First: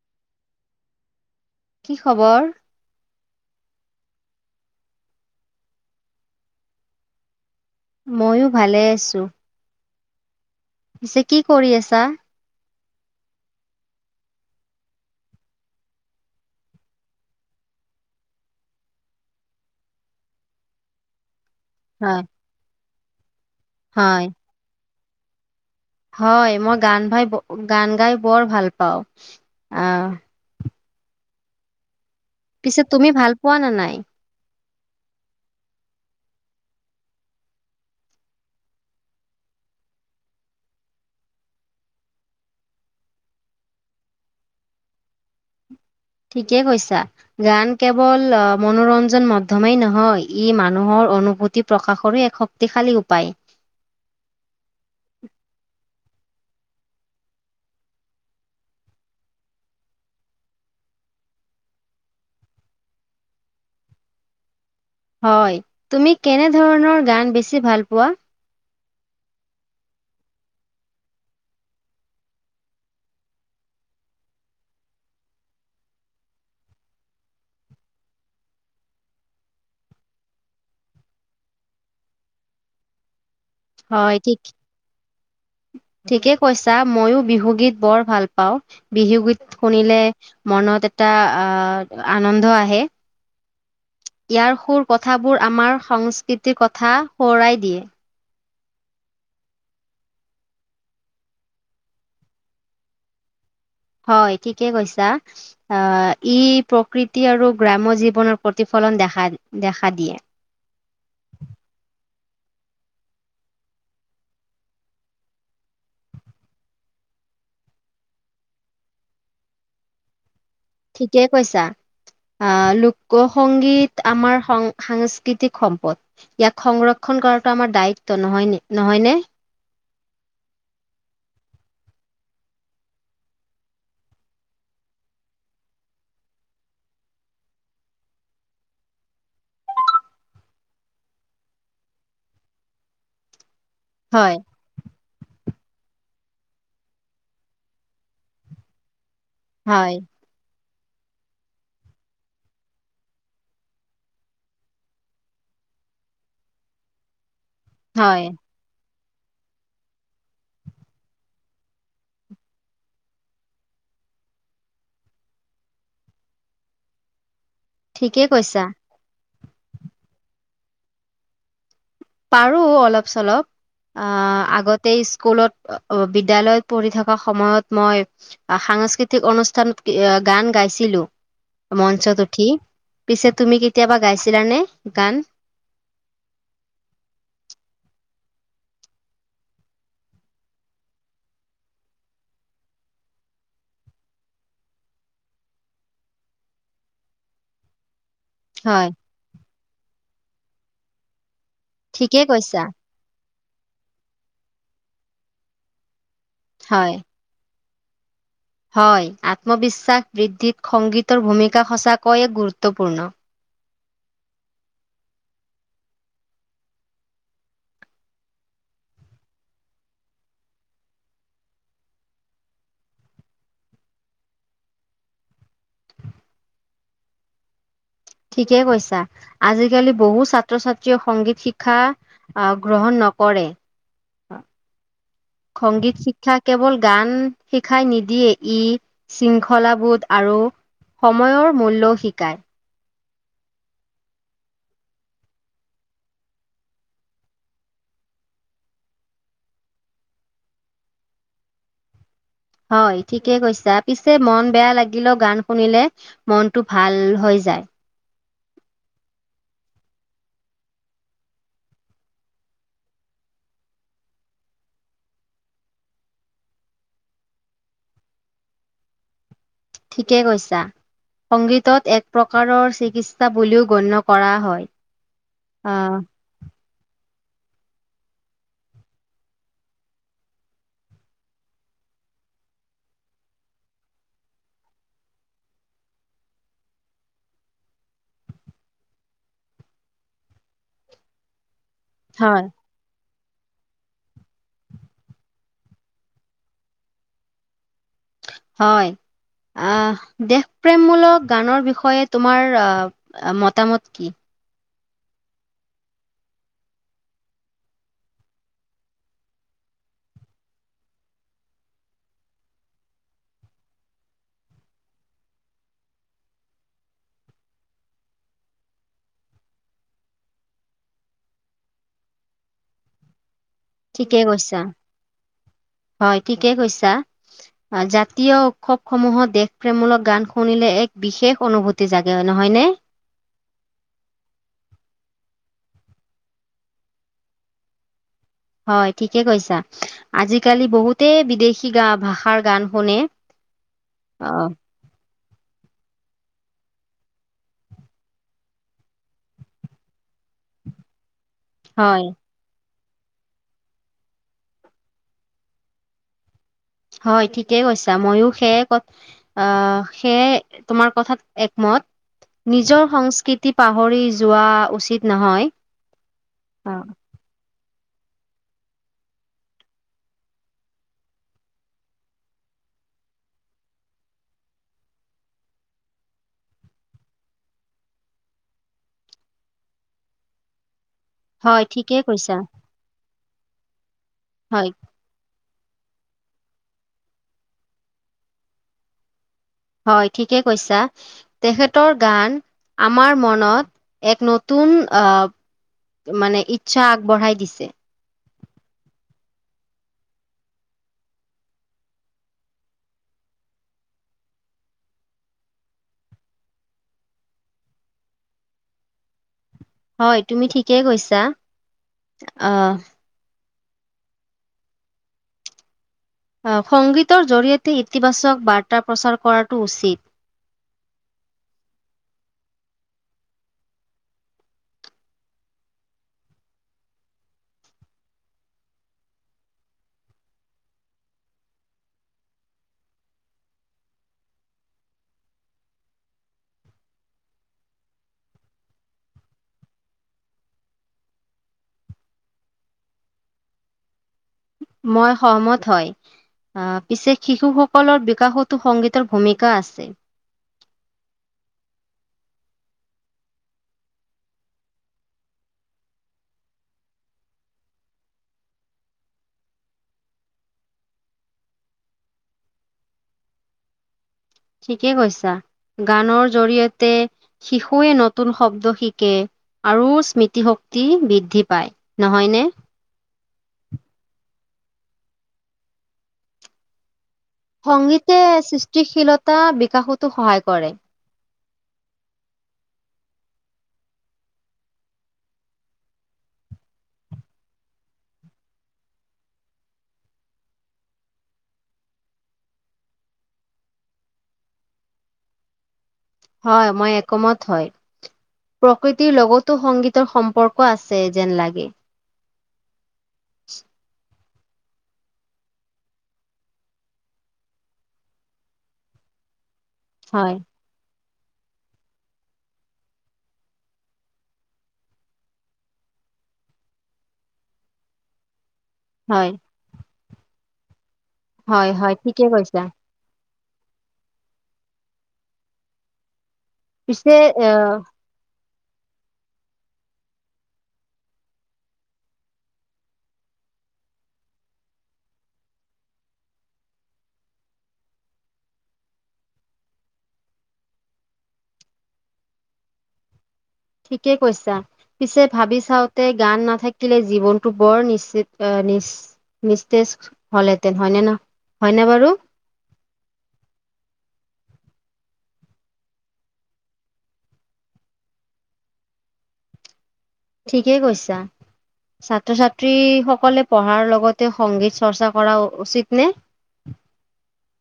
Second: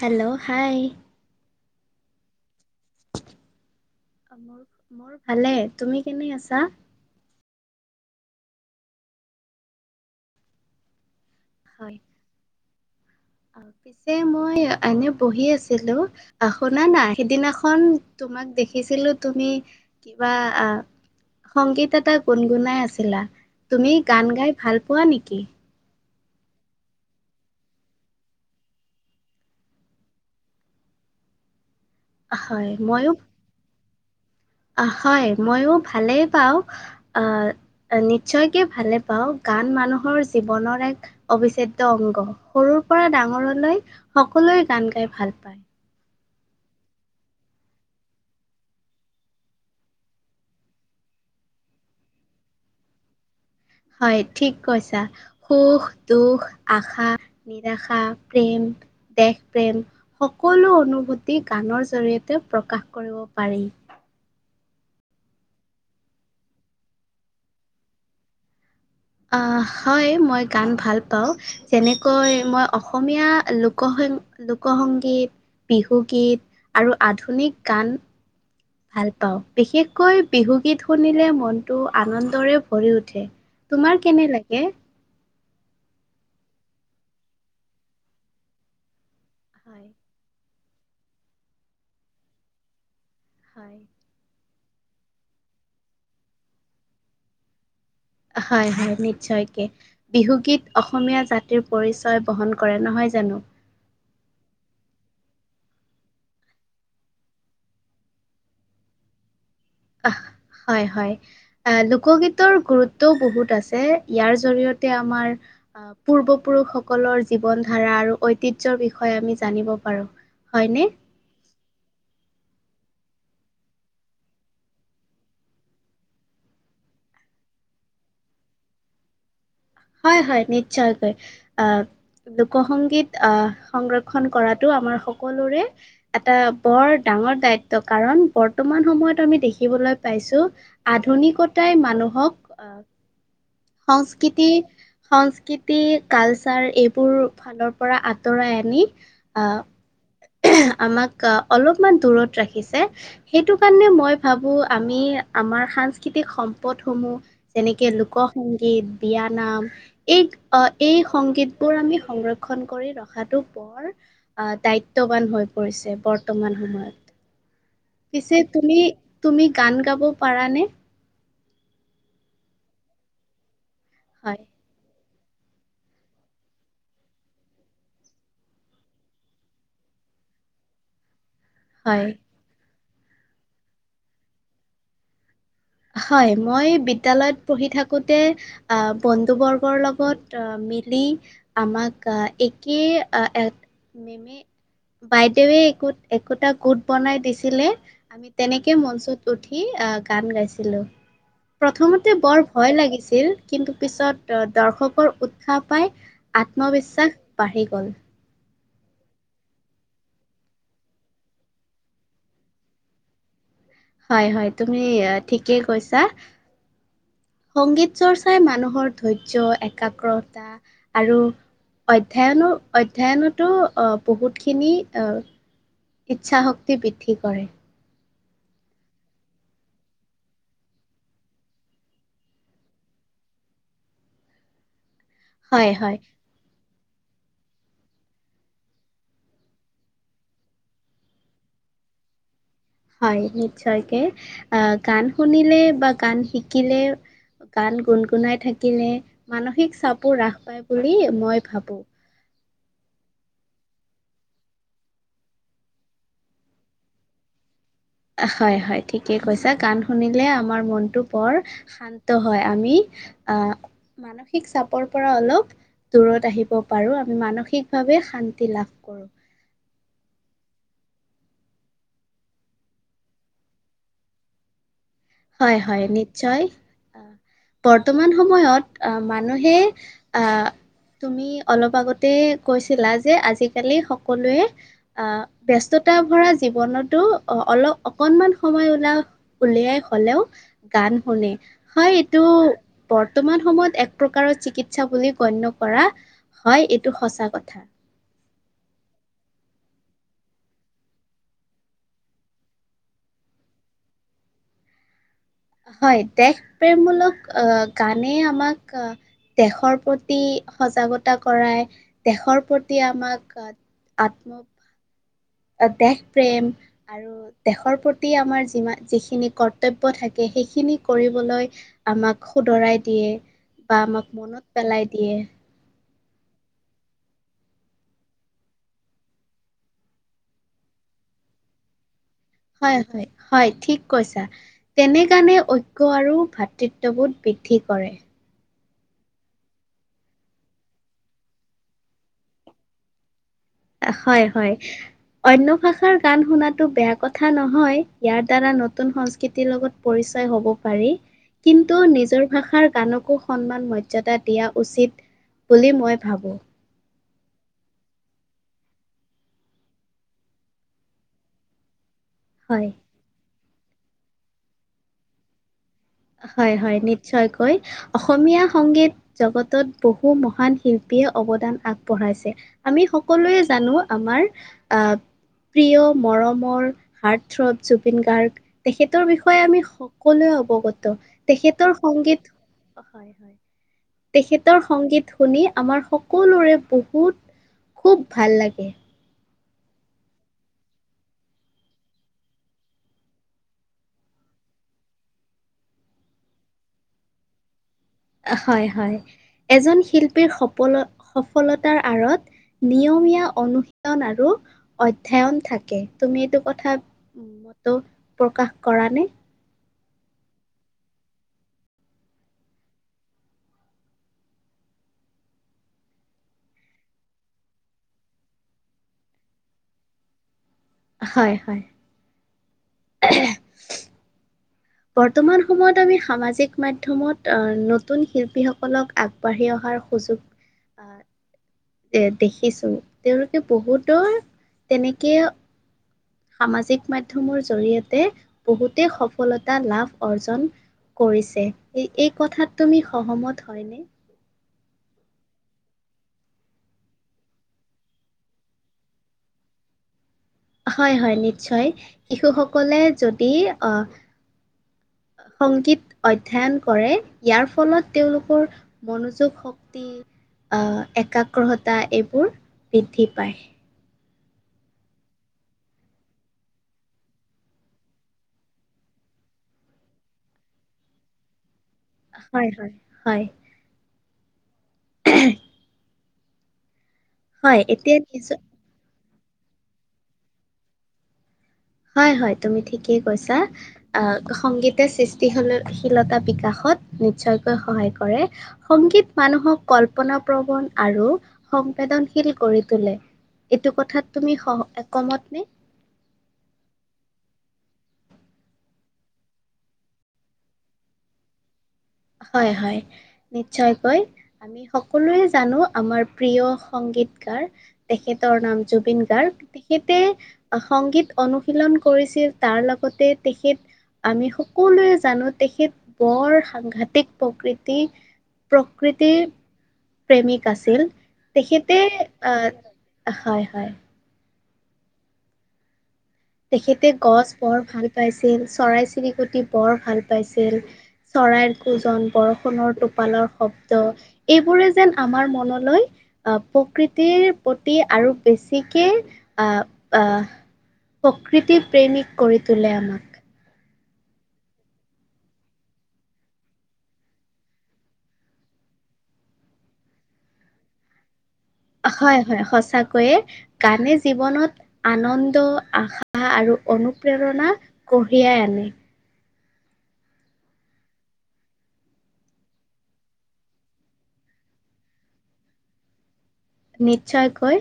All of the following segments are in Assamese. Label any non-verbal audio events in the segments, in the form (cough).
Hello, hi. কি খবৰ? মোৰ ভালে, তুমি কেনে আছা? ময়ো ভালে আছোঁ। পিছে কৰি আছা? এ মই এনে পঢ়ি আছিলোঁ। আহ, শুনা না, সিদিনাখন তোমাক দেখিছিলোঁ। তুমি কিবা আহ, সংগীত এটা হয়, গুণগুণাই আছিলা। তুমি গান হয়। গাই ভাল পোৱা নেকি? হয়, মই গান ভাই- গান গাই বৰ ভাল পাওঁ, আ। হয়, পিছে তুমি মইও, ভাল পোৱা নে নাই? হয় মইও ভালেই পাওঁ। আহ, নিশ্চয়কৈ ভালে পাওঁ। গান মানুহৰ জীৱনৰ এক অবিচ্ছেদ্য অংগ, সৰুৰ পৰা ডাঙৰলৈ সকলোৱে গান গাই ভাল পায়। ঠিকেই কৈছা। গান কেৱল অ, মনোৰঞ্জন মাধ্যমেই নহয়, ই মানুহৰ অনুভূতি প্ৰকাশৰো এক শক্তিশালী উপায়। হয় ঠিক কৈছা, সুখ, দুখ, আশা নিৰাশা, প্ৰেম দেশপ্ৰেম, সকলো অনুভূতি গানৰ জৰিয়তে প্ৰকাশ কৰিব পাৰি। হয়, তুমি কেনে ধৰণৰ গান বেছি ভাল পোৱা? আহ, হয় মই গান ভাল পাওঁ, যেনেকৈ মই অসমীয়া লোক সং লোক সংগীত, বিহুগীত আৰু আধুনিক গান। ভাল পাওঁ, বিশেষকৈ বিহুগীত শুনিলে মনটো আনন্দৰে ভৰি উঠে। তোমাৰ হয় কেনে ঠিক। লাগে ঠিকেই কৈছা, মইও বিহুগীত বৰ ভাল পাওঁ বিহুগীত। হয় শুনিলে মনত এটা আহ, আনন্দ আহে। হয়। ইয়াৰ সুৰ কথাবোৰ আমাৰ সংস্কৃতিৰ কথা সোঁৱৰাই দিয়ে। হয়- হয়, নিশ্চয় কে। বিহুগীত অসমীয়া জাতিৰ পৰিচয় বহন কৰে নহয় জানো? হয় ঠিকে কৈছা। আহ, ই প্ৰকৃতি আৰু গ্ৰাম্য জীৱনৰ প্ৰতিফলন দেখা- দেখা দিয়ে। হয়-হয়। এ লোকগীতৰ গুৰুত্বও বহুত আছে। ইয়াৰ জৰিয়তে আমাৰ পূৰ্বপুৰুষসকলৰ জীৱন ধাৰা আৰু ঐতিহ্যৰ বিষয়ে আমি জানিব পাৰো। হয়নে? ঠিকেই কৈছা। আহ, লোক সংগীত আমাৰ সং- সাংস্কৃতিক সম্পদ। ইয়াক সংৰক্ষণ কৰাটো আমাৰ দায়িত্ব নহয় ন, নহয় নে? হয়-হয় নিশ্চয়কৈ আহ। লোক সংগীত আহ, সংৰক্ষণ কৰাটো আমাৰ সকলোৰে এটা বৰ ডাঙৰ দায়িত্ব, কাৰণ বৰ্তমান সময়ত আমি দেখিবলৈ পাইছোঁ আধুনিকতাই মানুহক আহ হয় সংস্কৃতি সংস্কৃতি কালচাৰ এইবোৰ ফালৰ পৰা আঁতৰাই আনি আ হয়। আমাক অলপমান দূৰত ৰাখিছে। সেইটো কাৰণে মই ভাবোঁ আমি আমাৰ সাংস্কৃতিক সম্পদসমূহ যেনেকে‌ লোক হয় সংগীত, বিয়ানাম এই আহ এই সংগীতবোৰ আমি সংৰক্ষণ কৰি ৰখাটো বৰ আহ দায়িত্ব বান হৈ পৰিছে বৰ্তমান সময়ত। ঠিকেই পিছে তু কৈছা। তুমি গান গাব পাৰানে? পাৰো অলপ চলপ হয় আহ আগতে স্কুলত অ' বিদ্যালয়ত পঢ়ি থকা সময়ত মই সাংস্কৃতিক অনুষ্ঠানত গান গাইছিলোঁ। হয় মঞ্চত উঠি। পিছে তুমি কেতিয়াবা গাইছিলা নে গান? হয়। মই বিদ্যালয়ত পঢ়ি থাকোতে আহ বন্ধু বৰ্গৰ লগত আহ মিলি আমাক একে বাইদেৱে একো একোটা গোট বনাই দিছিলে। আমি তেনেকে হয়, মঞ্চত উঠি গান গাইছিলোঁ। প্ৰথমতে ঠিকেই বৰ কৈছা। ভয় লাগিছিল, কিন্তু পিছত দৰ্শকৰ উৎসাহ পাই হয়, আত্মবিশ্বাস বাঢ়ি গ'ল। হয়। আত্মবিশ্বাস বৃদ্ধিত সংগীতৰ ভূমিকা সঁচাকৈয়ে গুৰুত্বপূৰ্ণ। হয়, হয় তুমি ঠিকেই কৈছা। সংগীত চৰ্চাই মানুহৰ ধৈৰ্য্য একাগ্ৰতা আৰু অধ্যয়নো অধ্যয়নতো আহ বহুতখিনি আহ ইচ্ছা শক্তি বৃদ্ধি কৰে। ঠিকে কৈছা। আজিকালি বহুত ছাত্ৰ-ছাত্ৰীয়ে সংগীত শিক্ষা আহ গ্ৰহণ নকৰে, হয় হয় সংগীত শিক ক্ষাই কেৱল গান শিক্ষাই নিদিয়ে, ই শৃংখলাবোধ আৰু সময়ৰ মূল্যও শিকায়। হয়। নিশ্চয়কে, আহ গান শুনিলে বা গান শিকিলে গান গুণগুণাই থাকিলে মানসিক চাপো হ্ৰাস পায় বুলি মই ভাবোঁ। হয় ঠিকে কৈছা। পিছে মন বেয়া লাগিলে গান শুনিলে মনটো ভাল হৈ যায়। হয়, হয় ঠিকেই কৈছা। গান শুনিলে আমাৰ মনটো বৰ শান্ত হয়, আমি আহ মানসিক চাপৰ পৰা অলপ দূৰত আহিব পাৰোঁ, আমি মানসিকভাৱে শান্তি লাভ কৰোঁ। ঠিকেই কৈছা। সংগীতক এক প্ৰকাৰৰ চিকিৎসা বুলিও গণ্য কৰা হয়। হয়, হয় আহ নিশ্চয়। বৰ্তমান সময়ত মানুহে আহ তুমি অলপ আগতে কৈছিলা যে আজিকালি সকলোৱে আহ ব্যস্ততা ভৰা জীৱনতো অলপ অকনমান সময় ওলাও উলিয়াই হলেওঁ গান শুনে। হয় এইটো বৰ্তমান সময়ত এক প্ৰকাৰৰ চিকিৎসা বুলি গণ্য কৰা হয় এইটো সঁচা কথা। হয়। আহ দেশপ্ৰেমমূলক গানৰ বিষয়ে তোমাৰ আহ মতামত কি। হয় দেশ প্ৰেমমূলক আহ গানেই আমাক। দেশৰ প্ৰতি সজাগতা কৰাই দেশৰ প্ৰতি আমাক। আহ আত্ম। দেশ প্ৰেম আৰু। আৰু দেশৰ প্ৰতি আমাৰ যিমা যিখিনি কৰ্তব্য থাকে সেইখিনি কৰিবলৈ। আমাক শুদ্ধৰাই দিয়ে। বা আমাক ঠিকে মনত কৈছা পেলাই দিয়ে হয় ঠিকে কৈছা। জাতীয় উৎসৱসমূহত দেশপ্ৰেমমূলক গান শুনিলে এক বিশেষ অনুভূতি। তি জাগে নহয়। হয় হয় হয় ঠিক কৈছা তেনে কাৰণে ঐক্য আৰু ভাতৃত্ববোধ বৃদ্ধি কৰে। হয় ঠিকেই কৈছা। আজিকালি বহুতেই বিদেশী গা ভাষাৰ গান শুনে। হয় অ' হয়। অন্য ভাষাৰ গান শুনাটো বেয়া কথা নহয় ইয়াৰ দ্বাৰা নতুন সংস্কৃতিৰ লগত। পৰিচয় হ'ব পাৰি কিন্তু হয় নিজৰ। ভাষাৰ গানকো সন্মান মৰ্যাদা দিয়া উচিত বুলি মই ভাবো। হয় ঠিকেই কৈছা মইয়ো সেয়ে ক আহ সেয়াই তোমাৰ কথাত একমত। হয়। নিজৰ সংস্কৃতি পাহৰি যোৱা উচিত নহয়। হয় হয় অ', নিশ্চয়কৈ। অসমীয়া সংগীত জগতত বহু মহান শিল্পীয়ে অৱদান আগবঢ়াইছে। আমি সকলোৱে জানো আমাৰ আ প্ৰিয় মৰমৰ হাৰ্ট থ্ৰপ জুবিন গাৰ্গ তেখেতৰ বিষয়ে আমি স সকলোৱে অৱগত হয় তেখেতৰ ঠিকেই সংগীত। কৈছা হয় হয় তেখেতৰ হয় সংগীত। শুনি আমাৰ সকলোৰে বহুত খুব ভাল লাগে। হয় ঠিকেই কৈছা। তেখেতৰ গান আমাৰ মনত এক নতুন আহ। মানে ইচ্ছা আগবঢ়াই দিছে। হয় হয় এজন শিল্পীৰ সপল সফলতাৰ আঁৰত। নিয়মীয়া অনুশীলন আৰু অধ্যয়ন থাকে তুমি এইটো কথা। মূলত প্ৰকাশ কৰা নে হয় তুমি ঠিকেই কৈছা আ আ সংগীতৰ জৰিয়তে ইতিবাচক বাৰ্তা প্ৰচাৰ কৰাটো উচিত। হয় হয়। (unintelligible) বৰ্তমান সময়ত আমি সামাজিক মাধ্যমত আ নতুন শিল্পীসকলক আগবাঢ়ি অহাৰ সুযোগ আ দেখিছোং তেওঁলোকে বহুতৰ তেনেকে সামাজিক মাধ্যমৰ জৰিয়তে বহুতে সফলতা লাভ অৰ্জন কৰিছে এই এই কথাত তুমি সহমত হয়নে মই সন্মত হয়। আহ, পিছে শিশুসকলৰ বিকাশতো সংগীতৰ ভূমিকা আছে। হয় হয় নিশ্চয়, শিশুসকলে যদি আহ সংগীত অধ্যয়ন কৰে, ইয়াৰ ফলত তেওঁলোকৰ মনোযোগ শক্তি, আহ একাগ্ৰহতা এইবোৰ বৃদ্ধি পায়। ঠিকে কৈছা, গানৰ জৰিয়তে শিশুৱে নতুন শব্দ শিকে, আৰু স্মৃতিশক্তি বৃদ্ধি পায়। নহয়নে? হয় হয়, হয়। (unintelligible) হয় এতিয়া সংগীতে নিজ সৃষ্টিশিলতা বিকাশতো সহায় কৰে। হয় হয়, তুমি ঠিকেই কৈছা। আহ, সংগীতে সৃষ্টিশলশীলতা বিকাশত নিশ্চয়কৈ সহায় কৰে। সংগীত মানুহক কল্পনা প্ৰৱণ আৰু সংবেদনশীল কৰি তোলে। এইটো কথাত তুমি সহ, একমত নে? হয়, মই একমত হয়। প্ৰকৃতিৰ লগতো সংগীতৰ সম্পৰ্ক আছে যেন লাগে। হয় হয়, নিশ্চয়কৈ। আমি সকলোৱে জানো আমাৰ প্ৰিয় সংগীতকাৰ তেখেতৰ নাম জুবিন গাৰ্গ, তেখেতে হয়, সংগীত অনুশীলন কৰিছিল, তাৰ লগতে তেখেত আমি সকলোৱে জানো তেখেত বৰ সাংঘাটিক (unintelligible) প্ৰকৃতি, প্ৰকৃতিৰ হয়, প্ৰেমিক আছিল। হয়, তেখেতে হয়, ঠিকে আহ, কৈছা। হয়, হয়। তেখেতে পিছে গছ বৰ আহ ভাল পাইছিল, চৰাই চিৰিকটি বৰ ভাল পাইছিল। চৰাইৰ কোজন, বৰষুণৰ টোপালৰ শব্দ এইবোৰে যেন আমাৰ মনলৈ আহ, প্ৰকৃতিৰ প্ৰতি আৰু বেছিকে আহ, আহ প্ৰকৃতি প্ৰেমিক কৰি তোলে আমাক। ঠিকে কৈছা। পিছে ভাবি চাওঁতে গান নাথাকিলে জীৱনতটো বৰ নিশ্চিত, আহ নিশ্চ নিষ্টেজ হ'লেতেন, হয়নে ন? হয়নে বাৰু? হয়, হয় সঁচাকৈয়ে। গানে জীৱনত, আনন্দ, আশা আৰু অনুপ্ৰেৰণা কঢ়িয়াই আনে। ঠিকেই কৈছা। ছাত্ৰ ছাত্ৰী সকলে পঢ়াৰ লগতে সংগীত চৰ্চা কৰা, উচিত নে? নিশ্চয়কৈ,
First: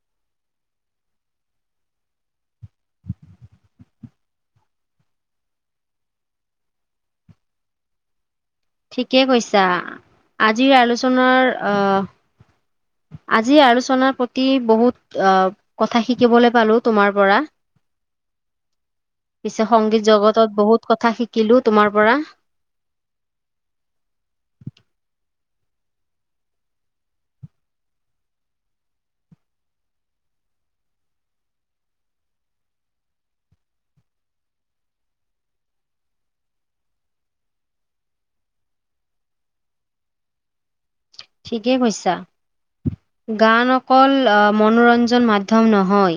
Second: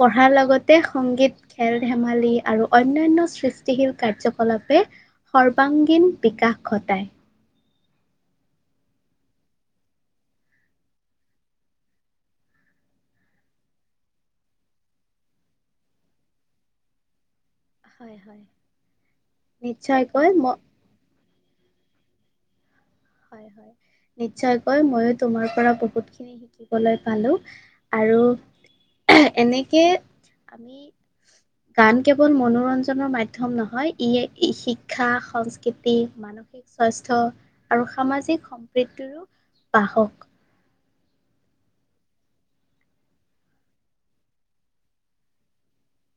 পঢ়াৰ লগতে সংগীত খেল-ধেমালি আৰু অন্যান্য় সৃষ্টিশীল কাৰ্যকলাপে সৰ্বাংগীন বিকাশ ঘটায়। ঠিকে কৈছা, আজিৰ আলোচনাৰ আহ আজি আলোচনাৰ প্ৰতি বহুত আহ কথা শিকিবলৈ পালো তোমাৰ পৰা। হয় হয় পিছে সংগীত নিশ্চয়কৈ ম জগতৰ বহুত কথা শিকিলো তোমাৰ পৰা। নিশ্চয়কৈ, মইয়ো তোমাৰ পৰা বহুত খিনি শিকিবলৈ পালোঁ, আৰু এনেকে আমি (inaudible) গান কেৱল মনোৰঞ্জনৰ মাধ্যম নহয় ই শিক্ষা সংস্কৃতি (unintelligible) মানসিক স্বাস্থ্য আৰু সামাজিক সম্প্ৰীতিৰো, বাহক। ঠিকে কৈছা। গান অকল আহ মনোৰঞ্জন মাধ্যম নহয়।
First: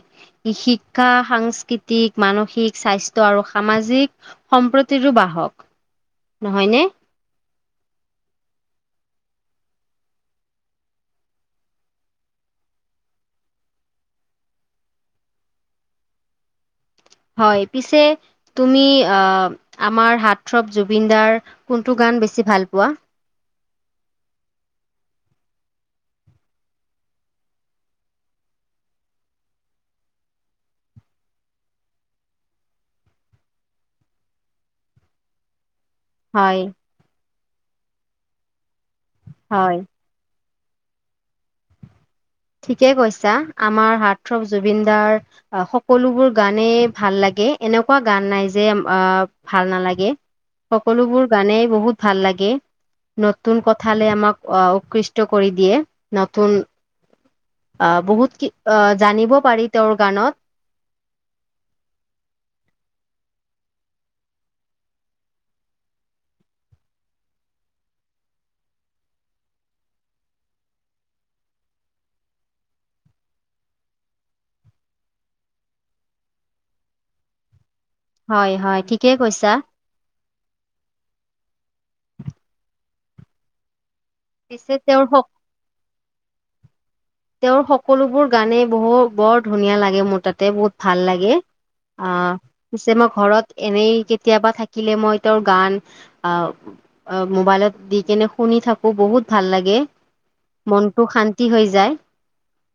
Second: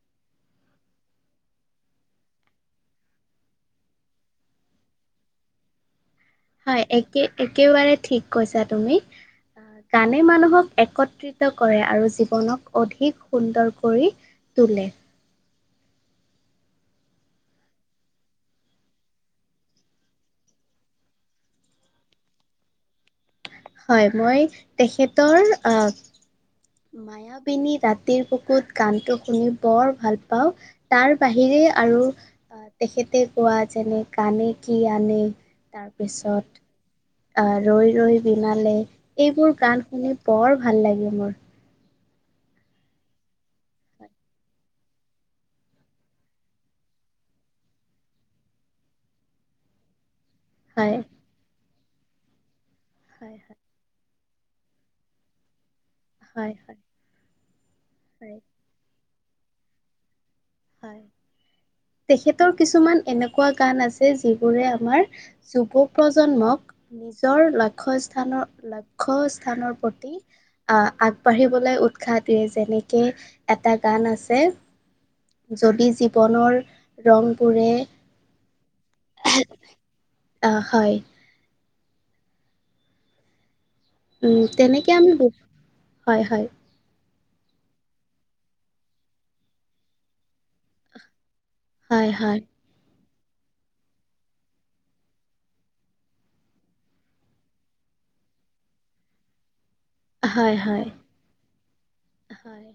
ই শিক্ষা, সাংস্কৃতিক, মানসিক স্বাস্থ্য আৰু সামাজিক সম্প্ৰতিৰো বাহক। নহয়নে? হয় একে-একেবাৰে ঠিক কৈছা তুমি। গানে মানুহক একত্ৰিত কৰে আৰু জীৱনক অধিক সুন্দৰ কৰি তোলে। হয়, পিছে তুমি আহ, আমাৰ হাৰ্টৰপ জুবিন দাৰ কোনটো গান বেছি ভাল পোৱা? হয় মই তেখেতৰ আহ মায়াবিনী ৰাতিৰ বুকুত গানটো শুনি বৰ ভাল পাওঁ। তাৰ বাহিৰে আৰু, আহ তেখেতে গোৱা যেনে গানে কি আনে। তাৰপিছত হয়, আহ ৰৈ ৰৈ বিনালে, এইবোৰ হয়, গান শুনি বৰ ভাল লাগে মোৰ। ঠিকে কৈছা আমাৰ হাৰ্টৰপ জুবিন দাৰ আহ সকলোবোৰ গানে ভাল লাগে এনেকুৱা গান নাই যে আহ ভাল নালাগে, হয় সকলোবোৰ গানে বহুত ভাল লাগে, হয় নতুন কথালে আমাক অহ উৎকৃষ্ট কৰি দিয়ে। নতুন, হয় হয় হয় হয় আহ হয়। বহুত কি আহ জানিব পাৰি তেওঁৰ গানত। হয় তেখেতৰ কিছুমান এনেকুৱা গান আছে যিবোৰে আমাৰ, যুৱ প্ৰজন্মক নিজৰ লক্ষ্য স্থানৰ, লক্ষ্য স্থানৰ প্ৰতি আহ আগবাঢ়িবলৈ উৎসাহ দিয়ে যেনেকে এটা গান আছে। যদি জীৱনৰ ৰংবোৰে হয়, হয় ঠিকে কৈছা। অ' হয়। উম পিছে তেনেক তেওঁৰ আমি সক বহু হয়, হয়। তেওঁৰ সকলোবোৰ গানেই বহু বৰ ধুনীয়া লাগে মোৰ তাতে বহুত ভাল লাগে। হয় অহ। হয় পিছে মই ঘৰত এনেই কেতিয়াবা থাকিলে মই তেওঁৰ গান, আহ আহ মোবাইলত দি কেনে শুনি থাকোঁ বহুত ভাল লাগে। হয় হয় মনটো শান্তি হৈ যায়। হয়